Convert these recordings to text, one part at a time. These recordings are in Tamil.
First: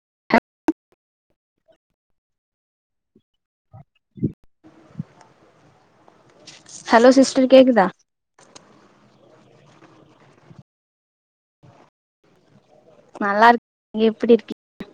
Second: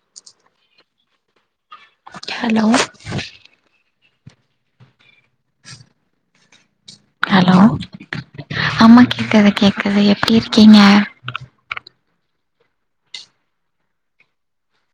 [unintelligible] ஹலோ ஹலோ சிஸ்டர் கேக்குதா ஆமா கேக்குது கேக்குது எப்டி இருக்கீங்க நல்லா இருக்கு நீங்க எப்படி இருக்கீங்க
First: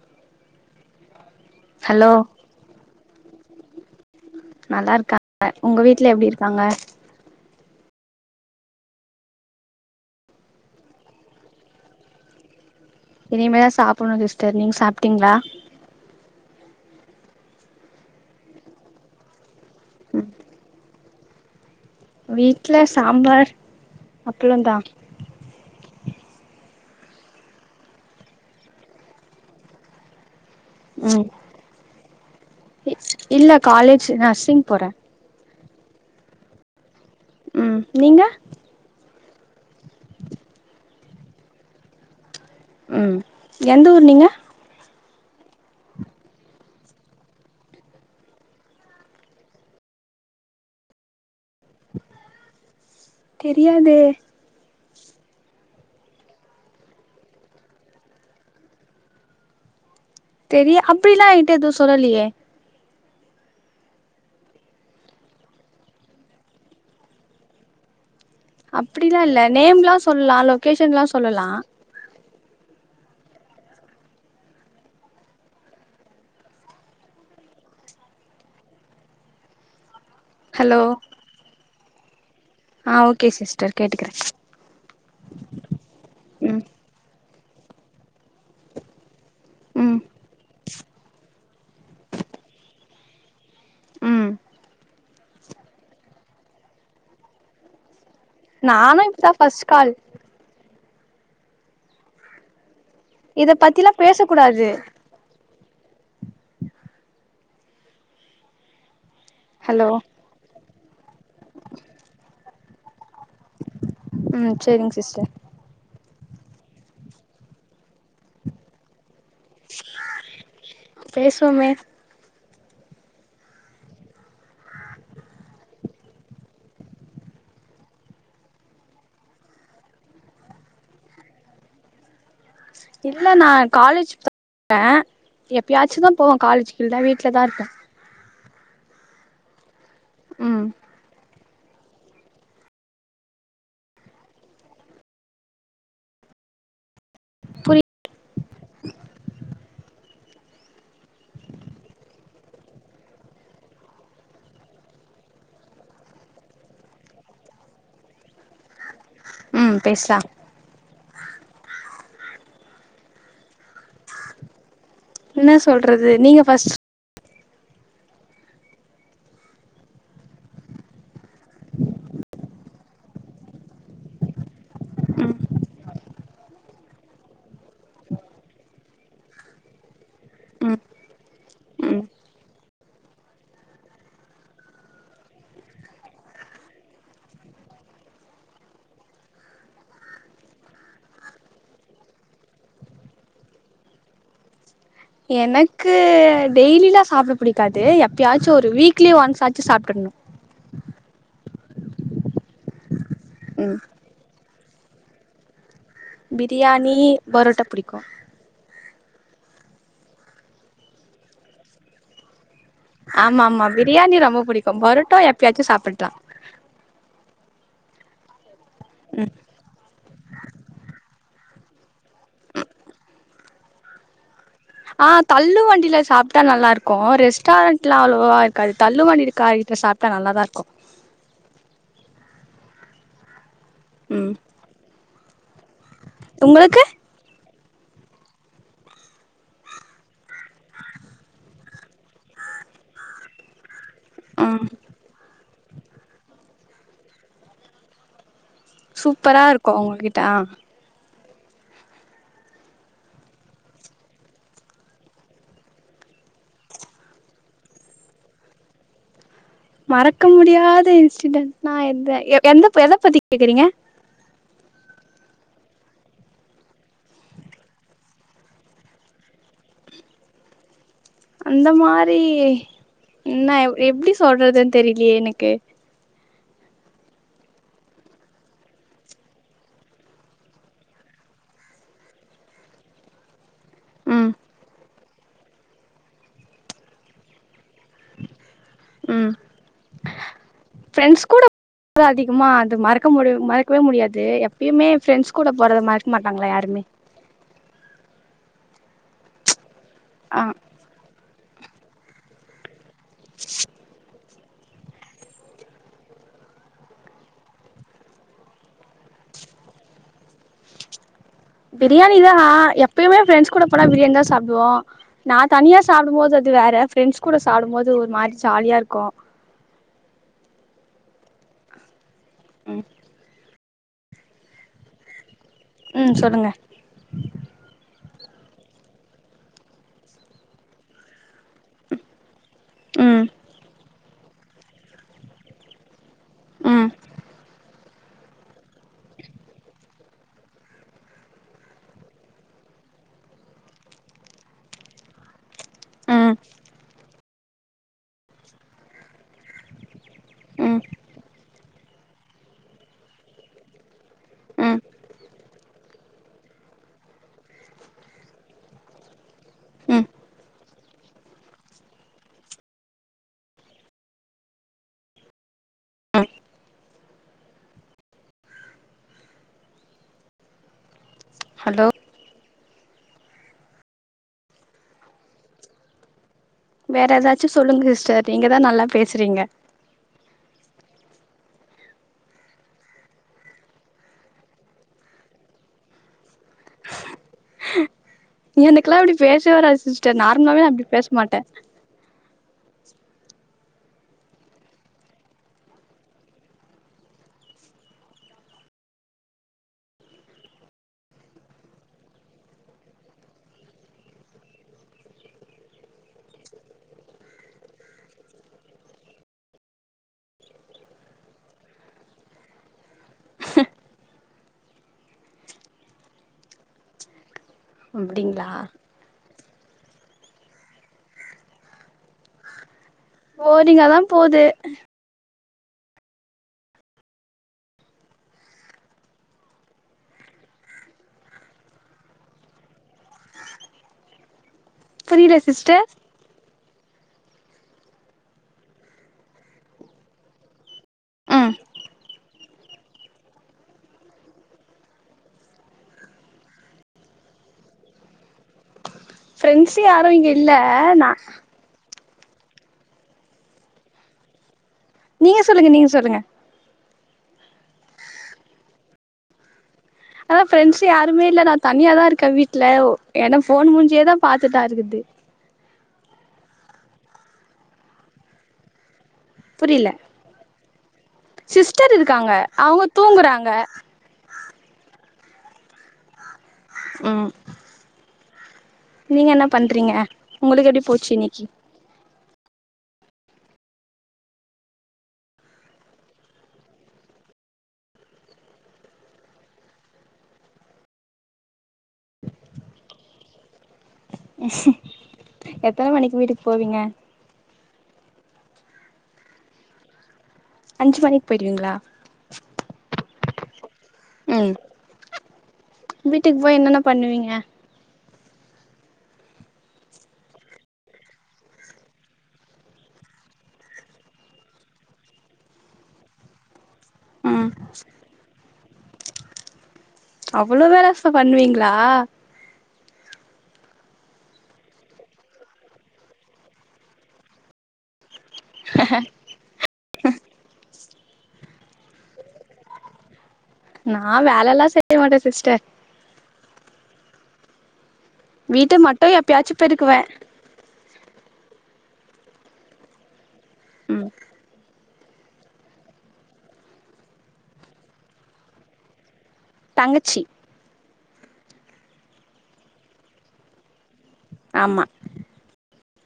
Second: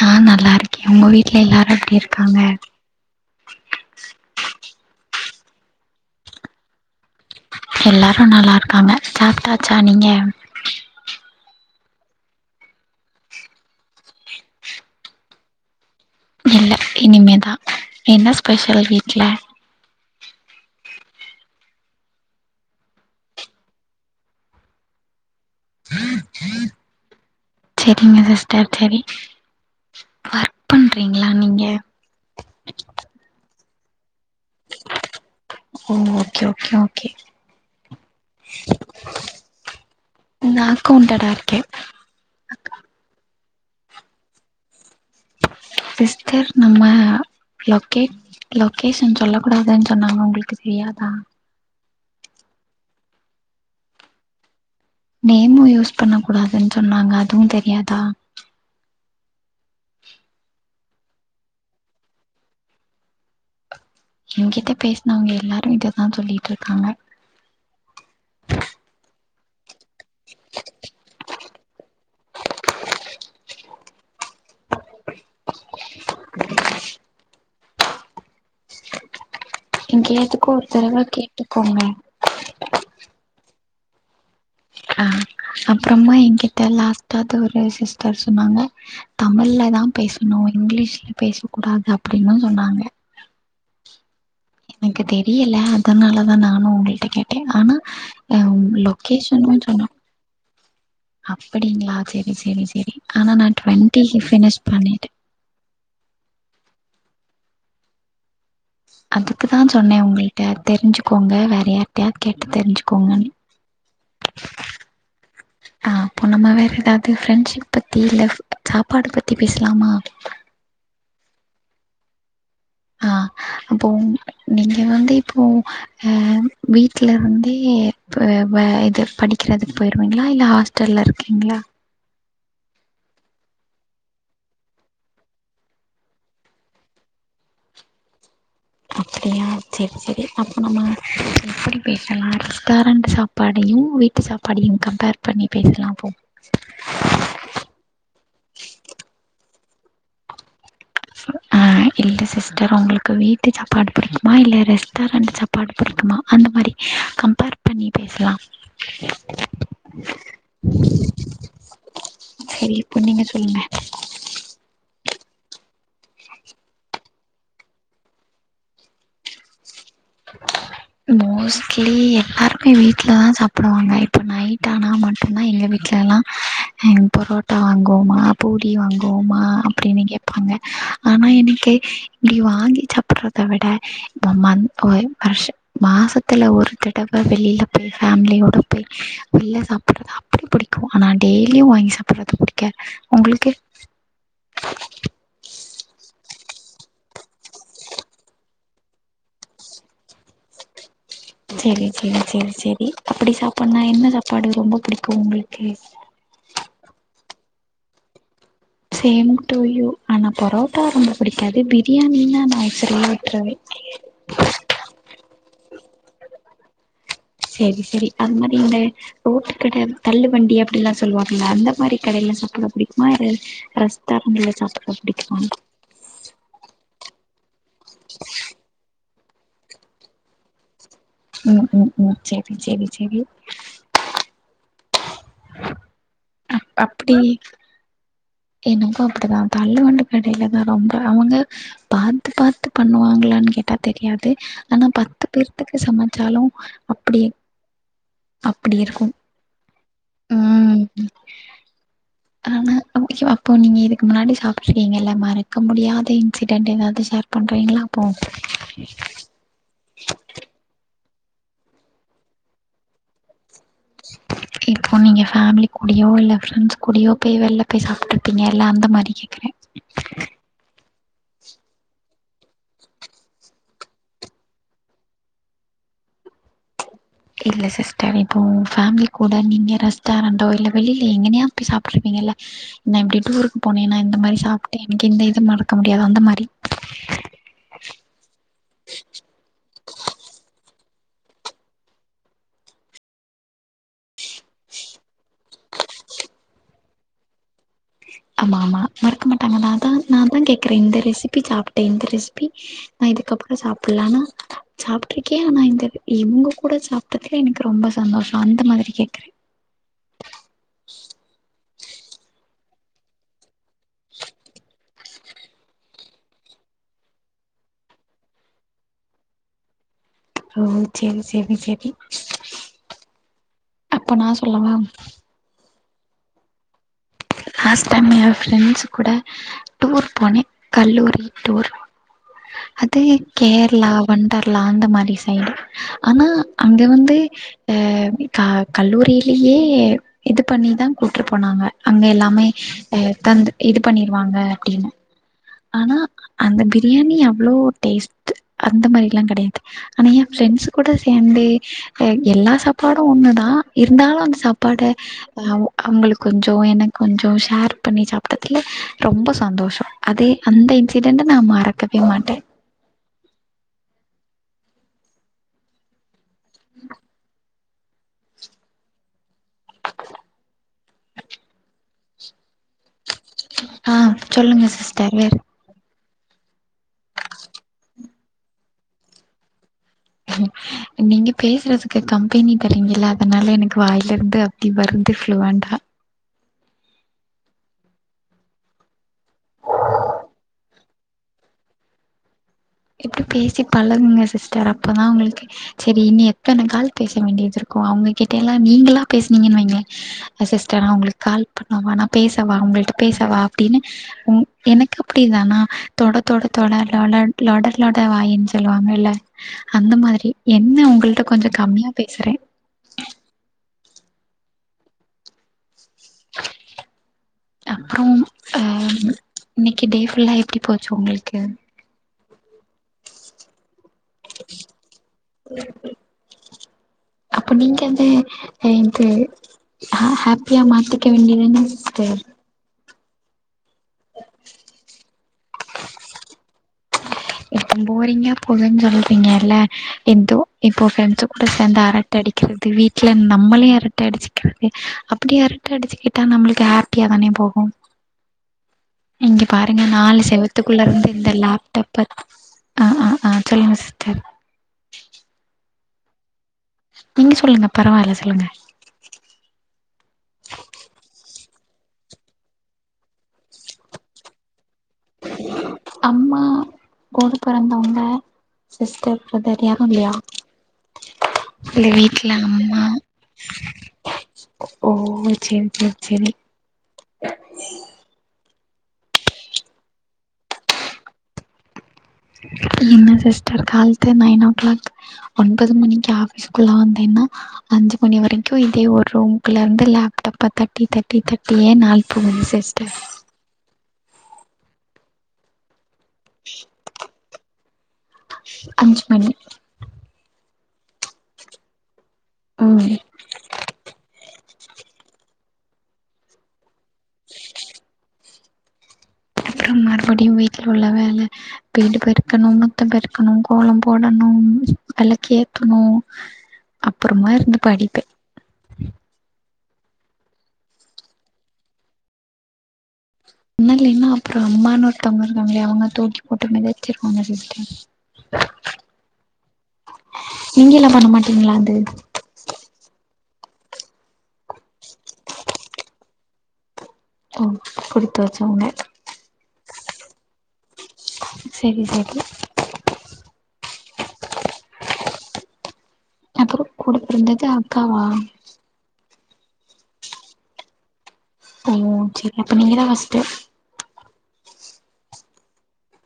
நா நல்லா இருக்கே உங்க வீட்ல எல்லாரு எப்டி ஹலோ இருக்காங்க நல்லா இருக்காங்க உங்க வீட்ல எப்டி இருக்காங்க எல்லாரு நல்லா இருக்காங்க சாப்ட்டாச்சா நீங்க இனிமேதா சாப்புண்ணு சிஸ்டர் நீங் சாப்ட்டீங்ளா இல்ல இனிமேதா என்ன ஸ்பெஷல் வீட்ல வீட்ல சாம்பார் அப்ளோ தா செரிங்க சிஸ்டர் செரி ஒர்க் ம் பண்றீங்ளா நீங்க காலேஜு நர்சிங் போறே ஓ ஓகே ஓகே ஓகே ம் நீங்க ந அக்கவுன்டரா இருக்கே ம் எந்த ஊர் நீங்க சிஸ்டர் நம்ம லொகே லொகேஷன் சொல்ல கூடாதுன் சொன்னாங்க உங்களுக்கு தெரியாதா தெரியாதே நேமு யூஸ் பண்ண கூடாதுன் சொன்னாங்க அதுவு தெரியாதா தெரிய அப்பிட்லா எ கிட்ட எதுவு சொல்லலியே எங்கிட்ட பேஸ்னவங்க எல்லாரு இததா சொல்லிட்ருக்காங்க அப்பிடிலா இல்ல நேம்லா சொல்லா லொகேஷன்ல்லா சொல்லலா உ [unintelligible] இன்கேஸ் எதுக்கு ஒரு ஹலோ தடவ கேட்டுக்கோங்க ஆ ஓகே சிஸ்டர் கேட்டுகறே அ அப்புறமா ம் எகிட்ட லாஸ்டா அப்றோ ஒரு சிஸ்டர் சொன்னாங்க தமிழ்லதா ம் பேசணு இங்கிலீஷ்ல பேச கூடாது அப்டினு சொன்னாங்க ம் எனக்கு தெரியல அதனாலதா நானு உங்கள்ட கேட்டே ஆனா நா உங்க நானு இப்பதா லொகேஷன்னு ஃபர்ஸ்ட் சொன்னோ கால் அப்டிங்ளா சேரி சேரி சேரி ஆனா நா இத பத்திலா பேச டுவெண்ட்டிகு ஃபினிஷ் கூடாது பண்ணிடே அதுக்குதா ஹலோ சொன்னே உங்குள்ட்ட தெரிஞ்சுகோங்க வரயாட்டாயா கேட்டு தெரிஞ்சுகோங்கனு ம் சேரிங் சிஸ்டர் அப்போ நம்ம வேற ஏதாது ஃப்ரெண்ஷிப் பத்தி இல்ல சாப்பாடு பத் தி பேசலாமா பேசுவமே ஆ அப்போ நீங்க வந்து இப்போ ம் வீட்லருந்தே இப்ப வெற எதா படிக்கறதுக் போய்ருவீங்ளா இல்ல ஹாஸ்டல்ல இருக்கீங்ளா இல்ல நா காலேஜ் ஆ எப்பயாச்சுதா போவே காலேஜுக் இல்லனா வீட்லதா இருப்பே அப்டியா சேரி சேரி அப்ப ம் நம்ம எப்படி பேசலா ரெஸ்டாரண்டு சாப்பாடையு வீட்டு சாப்பாடையு கம்பேர் பண்ணி பேசலா அப்போ [unintelligible] புரி அ இல்ல சிஸ்டர் உங்குளுக்கு வீட்டு சாப்பாடு புடிக்குமா இல்ல ரெஸ்டாரண்ட் சாப்பாடு புடிக்குமா அந்த மாரி கம்பேர் பண்ணி பேசலா ம் பேசலா சேரி இப்போ நீங்க சொல்லுங்க என்ன சொல்றது நீங்க ஃபஸ்ட் [unintelligible] மோஸ்ட்லி எல்லாருமே வீட்லதா சாப்புடுவாங்க இப்ப நைட் ஆனா ம் மட்டுதா எங்க வீட் வீட்லலா ம் பரோட்டா வாங்குவோமா பூரி வாங்குவோமா அப்டினு கேப்பாங்க ம் ஆனா எனக்கே ம் இப்டி வாங்கி சாப்பட்றத விட எங்க மம் ஒர் வர்ஷ் மாசத்துல ஒரு தடவ வெளில போய் ஃபமிலியோட போய் ஃப்ரீயா சா சாப்பட்றது அப்டி புடிக்கு ஆனா டெய்லியு வாங்கி சாப்பட்றது புடிக்காது உங்குளுக்கு [unintelligible] எனக்கு டெய்லிலா சாப்பட பிடிக்காது எப்பயாச்சு ஒரு வீக்லி ஒன்ஸ் ஆச்சு சாப்ட்டற்ணு செரி செரி செரி செரி அப்டி ம் சாப்பன்னா என்ன சாப்பாடு ரொம்ப புடிக்கு உங்குளுக்கு பிரியாணி பரோட்டா புடிக்கு சேம் டூ யு ஆனா பரோட்டா ரொம்ப புடிக்காது பிரியாணினா நா பயங் ஆமா ஆமா பிரியாணி ரொம்ப புடிக்கு பரோட்டோ எப்பயாச்சு சாப்பட்லா சேரி சேரி அந்த மாரி இந்த ரோட்டுகட தள்ளு வண்டி அப்டிலா சொல்லுவாங்கல்ல அந்த அந்த மாரி கடைல சாப்பட புடிக்குமா அர் ரெஸ்டார் ஆ தள்ளு வண்டில சாப்ட்டா நல்லாருக்கு ரெஸ்டாரண்ட்லா அவ்ளோவா இருக்காது தள்ளு வண்டி அக்கா வீட்ல சாப்ட்டா நல்லாதாருக்கு ம் ம் ம் செரி செரி செரி ம் உங்களுக்கு அப்பிடி எனக்கு அப்டிதா தள்ளுவண்டி கடைலதா ரொம்ப அவுங்க பாத்து பாத்து பண்ணுவாங்ளானு கேட் டா தெரியாது ம் ஆனா பத்து பேர்துக்கு சமச்சாலு அப்டி அப்டி இருக்கு துங்கிட்டா ம் ஆமா ஓ அய்யோ அப்போ நீங்க இதுக்கு முன்னாடி சாப்ட்டிருக்கீங்கல்ல மறக்க முடியாத இன்சிடென்ட் எதாவது ஷேர் பண் டிரயின்ல போம் மறக்க முடியாத இன்சிடென்ட்னா எத எ எந்த எத பத்தி கேக்குறீங்க இப்போ நீங்க ஃபேமிலி கூடயோ இல்ல ஃப்ரெண்ட்ஸ் கூடயோ போய் வெளில போய் சாப்ட்டுருப்பீங்க இல்ல அந்த மாரி கேக்குற அந்த மாரி என்ன எப்டி சொல்றதுன் தெரிலயே எனக்கு இல்ல சிஸ்டர் இப்போ ஃபேமிலி கூட நீங்க ரெஸ்டாரண்டோ இல்ல வெளில எங்கனையா போய் சாப்ட்ருகீங் இல்ல நா எப்புடி டூருக் போனே நா இந்த ம் மாரி சாப்ட்டே எனக்கு இந்த இது மறக்க முடியாது அந்த மாரி ம் ஃபிரெண்ட்ஸ் கூட அதிகமா அது மறக்க முடிய மறக்கவே முடியாது எப்பயுமே ஃப்ரெண்ட்ஸ் கூட போறத மறக்க மாட்டாங்ள யாரு வே [unintelligible] ஆமா ஆமா மறக்க மாட்டாங்க நான் தா நா அதா ஆ கேக்குற இந்த ரெசிபி சாப்ட்ட இந்த ரெசிபி நா இதுக்கப்புறோ சாப்பில்லானா சாப்ட்டுருக்கே ஆனா இந்த இவங்க கூட சாப்ட்டதுல எனக்கு ரொம்ப சந்தோஷோ அந்த மாரி கேக்குறே [inaudible] பிரியாணி தா எப்பயுமே ஃப்ரெண்ட்ஸ் கூட போனா பிரியாணி தா சாப்புடுவோ நா தனியா சாப்புடு போது து வேற ஃப்ரெண்ட்ஸ் கூட சாப்டு போது ஒரு மாரி ஜாலியாருக்கு ஓ சேரி சேரி சேரி அப்போ நா சொல்லவா ம் சொல்லுங்க லாஸ்ட் டைம் எ ஃப்ரெண்ட்ஸ் கூட டூர் போனே கல்லூரி டூர் அது ம் கேரளா வொண்டர்லா அந்த மாரி சைடு ஆனா அங்க ம் வந்து அ க கல்லூரிலியே இது பண்ணிதா கூட்டு போனாங்க அங்க எல்லா மே அ தந்து இது பண்ணிருவாங்க அப்டின்னு ஆனா ம் அந்த பிரியாணி அவ்ளோ டேஸ்ட்டு அந்த மாரிலா கெடையாது ஆனா எ ஃப்ரெண்ட்ஸ் ம் கூட சேர்ந்தே ஹே எல்லா சாப்பாடு ஒண்ணுதா இருந்தாலு அந்த ம் சாப்பாடு அவு அவங்களு கொஞ்சோ எனக்கு கொஞ்சோ ஷேர் பண்ணி சாப்ட்டதுல ரொம்ப சந்தோஷோ ம் அதே அந்த இன்சிடன்ட நா மறக்கவே மாட்ட [inaudible] டோ அ சொல்லுங்க சிஸ்டர் வே வேற எதாச்சு சொல்லுங்க சிஸ்டர் நீங்கதா நல்லா பேசுறீங்க நீங்க பேசுறதுக்கு கம்பெனி தரீங்கில்ல அதனால எனக்கு வாயில இருந்து அப்டி வருது ஃப்ளூவன்ட்டா எனக்கெல்லா அப்டி பேச வராது சிஸ்டர் நார்மலாவே நா அப்டி பேச மாட்ட இப்டி பேசி பழகுங்க சிஸ்டர் அப்பதா உங்களுக்கு சரி இன்னி எத்தனகால் பேச வேண்டியதுருக்கு அவங்க கிட்டலா நீங்களா பேசுனீங்கனு வைங்க சிஸ்டர் அவங்களுக்கு கால் பண்ணவா நா பேசவா உங்களு பேசவா அப்டின்னு உ எனக்கு அப்டிதானா தொட தொட தொடலொல லொட லொட வாயின் சொல்லுவாங்கில்ல அந்த மாரி என்ன உங்கள்ட்ட கொஞ்ச கம்மியா பேசற [inaudible] அப்புறம் அப்டிங்களா அ இன்னைக்கு டே ஃபுல்லா எப்டி போச்சு உங்களுக்கு போரிங்காதா போது ம் ம் அப்ப நீங்க வந்து எந்து அ ஹேப்பியா மாத்திக்க வேண்டியதுதா சிஸ்டர் புரியில சிஸ்டர் எப்ப போரிங்கா போதுன்னு சொல்றீங்கல்ல எந்தோ இப்போ ஃப்ரெண்ட்ஸ் கூட ம் சேந்தா அரட்ட அடி க்கிறது வீட்ல நம்மலே அரட்ட அடிச்சிக்கிறது அப்டி அரட்ட அடிச்சுக்கிட்டா நம்மளுக்கு ஹேப்பியா தானே போகும் இங்கெ ஃப்ரெண்ட்ஸ் பாருங்க யாரு நாலு இங்க இல்ல செவத்துக்குள்ள இருந்து நா இந்த லேப்டாப் அ அ அ சொல்லுங்க சிஸ்டர் நீங்க சொல்லுங்க நீங்க சொல்லுங்க நீங்க சொல்லுங்க பரவால்ல சொல்லுங்க அதா ஃப்ரெண்ட்ஸ் யாருமே இல்ல நா தனியாதா இருக்க வீட்ல ஒ ஏன்னா ஃபோன் மூஞ்சியேதா பாத்துட்டா ருக்குது அம்மா கூட பொறந்தவங்க சிஸ்டர் [unintelligible] ஆகு புரில இல்லியா இல்ல சிஸ்டர் வீட்ல இருக்காங்க அம்மா அவங்க தூங்குறாங்க ஓ ஓ சேரி சேரி சேரி ம் நீங்க என்ன பண்றீங்க உங்களுக்கு எப்டி போச்சு இன்னைக்கி என்ன சிஸ்டர் கால்த்து நைன் ஓ கிளாக் ஒன்பது மணிக்கு ஆபிஸ்க்குள்ள வந்தேன் னா அஞ்சு மணி வரைக்கு இதே ஒரு ரூம்க்குள்ள ருந்து லேப்டாப்ப தட்டி தட்டி தட்டியே நாள் போகுது சிஸ்டர் எத்தன மணிக்கு வீட்டுக்கு போவீங்க? அஞ்சு மணி அஞ்சு மணிக் போயிருவீங்ளா? ம் ம் வீட்டுக்கு போய் என்னன்ன பண்ணுவீங்க? அப்றம் மறுபடியு வீட்ல உள்ள வேல வீடு பெருக்கணு முத்தம் பெருக்கணு கோலம் போடணு ம் வெளக்கு ஏத்தணு அப்பறமா ம் இருந்து படிப்பே அவ்வளோ வேல ச பண்ணுவீங்ளா? ண்ணலைன்னா அப்பறொ அம்மான்னு ஒருத்தவங்க இருக்காங்கலே அவங்க தூக்கி போட்டு மிதுச்சிருவாங்க சிஸ்டர் ஆஹஹ நீங்கெல்லா பண்ண மாட்டீங்ளா அது நா வேலைல்லா செய்ய மாட்டே சிஸ்டர் ஓ குடி வீட்ட மட்டு எப்பயாச்சு பெருக்குவே செரி செரி ம் ஒ கூட பிறந்தது அக்காவா தங்கச்சி ஓ செரி அப்ப நீங்கதா ஃபஸ்ட் ஆமா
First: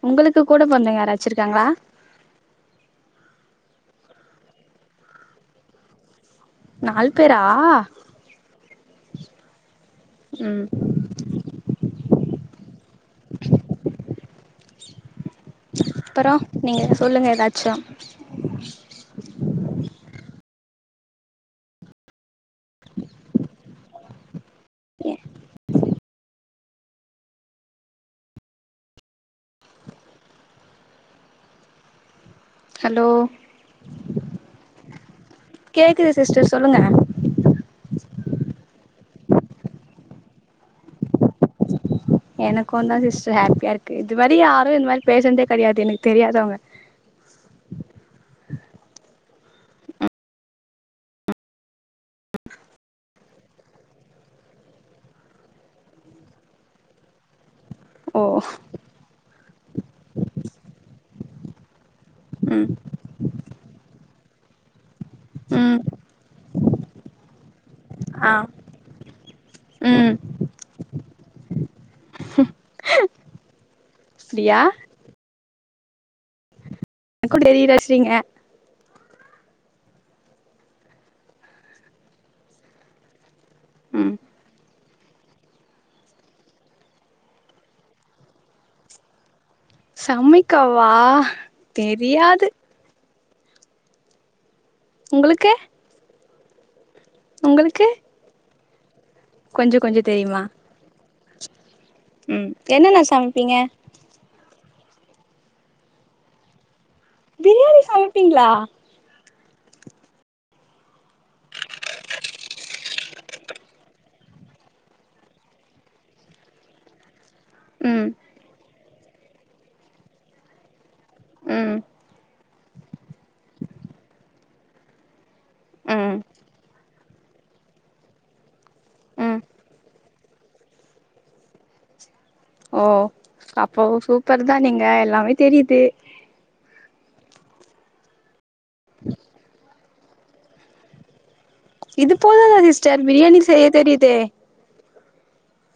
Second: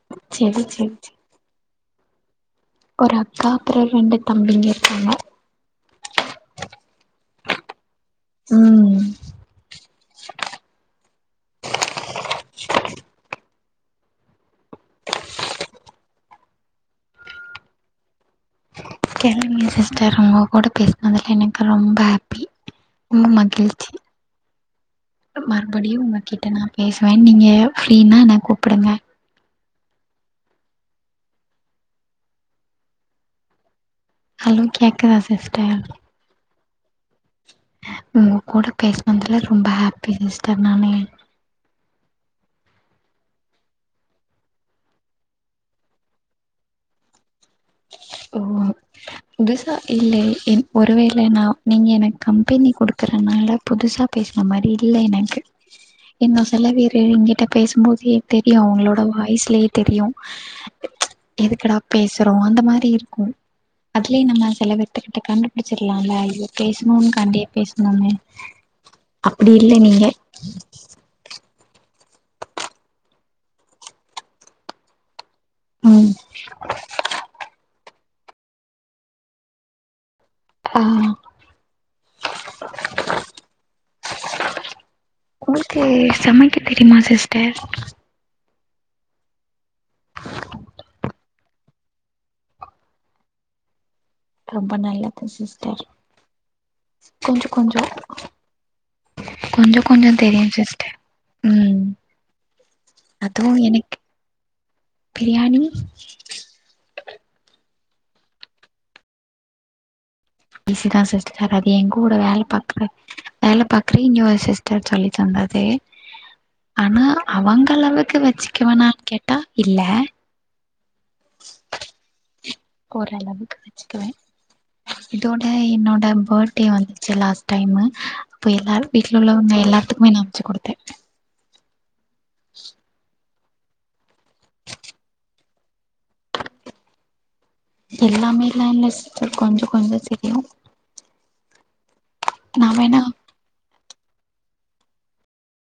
உங்களுக்கு செரி கூட செரி பொறந்தவங்க செரி யாராச்சிருக்காங்களா? ஒரு அக்கா அப்பறொ ரெண்டு தம்பிங்க இருக்காங்க. நால் பேரா ம் ம் [inaudible] அப்பறோ நீங்க சொல்லுங்க எதாச்சு கெழம்பனுல சிஸ்டர் ஒங்க கூட பேசினதுல எனக்கு ரொம்ப ஹேப் ம் மகிழ்ச்சி மறுபடியும் உங்க கிட்ட நா பேசுவே நீங்க ஃப்ரீனா என்ன கூப்புடுங்க. ஹலோ ஹலோ கேக்குதா சிஸ்டர் தொல்லுங்க உங்க கூட பேசினதுல ரொம்ப ஹாப்பி சிஸ்டர் நானு எனக்குந்தா சிஸ்டர் ஹேப்பியா இருக்கு இது மாரி யாரு இந்த மாரி பேசுனதே கெடையாது எனக்கு தெரியாதவங்க [inaudible] ஓ உங்கெஸ்ஸா இல்லே என் ஒருவேள நா நீங்க எனக் கம்பெனி குடுக்கற என்னால புதுசா பேசறமாரி இல்ல எனக்கு என்ன சொல்ல வேறே எங்கிட்டப் பேசும்போதே ஓ தெரியு அவுங்களோட வாய்லயே தெரியு எதுக்கடா பேஸ் றோ அந்த ம் மாரி இருக்கும் அதுலயே நம்ம செலபேத்துக்கிட்ட ம் கண்டுபிடிச்சிற்லால்ல இது பேசணுன் காண்டியே பேஸ் ணுமே ஆ அப்டி இல்லே நீங்க ம் அப்டியா ம் எனக்குட தெரிய வெச்டீங்க ஆ ம் உங்ளுக்கு சமைக்க தெரியுமா சிஸ்டர் சமைக்கவா தெரியாது ரொம்ப நல்லது உங்களுக்கு சிஸ்டர் கொஞ்சோ கொஞ்சோ உங்களுக்கு கொஞ்சோ கொஞ்சோ தெரியு சிஸ்டர் ம் ம் என்னன்ன அதுவு சமைப்பீங்க எனக்கு பிரியாணி பிரியாணி சமைப்பீங்ளா ஈசி தா சிஸ்டர் அது எங்கூட வேல பாக்கற வேல பாக்கற இன்னொரு சிஸ்டர் சொல்லி தந்தாங் அதே ஆனா ம் அவங்களவுக்கு வெச்சகக்கவேனா கேட்டா இல்ல ம் ஓரளவுக்கு வெச்சுக்குவே இதோட என்னோட ம் பெட்டே வந்துச்சி லாஸ்ட் டைமு அப்ப எல்லா வீட்ல ம் உள்ளவங்க எல்லாத்துக்குமே நா அம்ச்சி கொடுத்தே ஓ அப்போ சூப்பர் தா நீங்க எல்லாமே தெரிது எல்லாமேல்லால்ல சிஸ்டர் கொஞ்சோ கொஞ்சோ தெரியு இது போதாதா நா வேணா சிஸ்டர் பிரியாணி செய்ய தெரிதே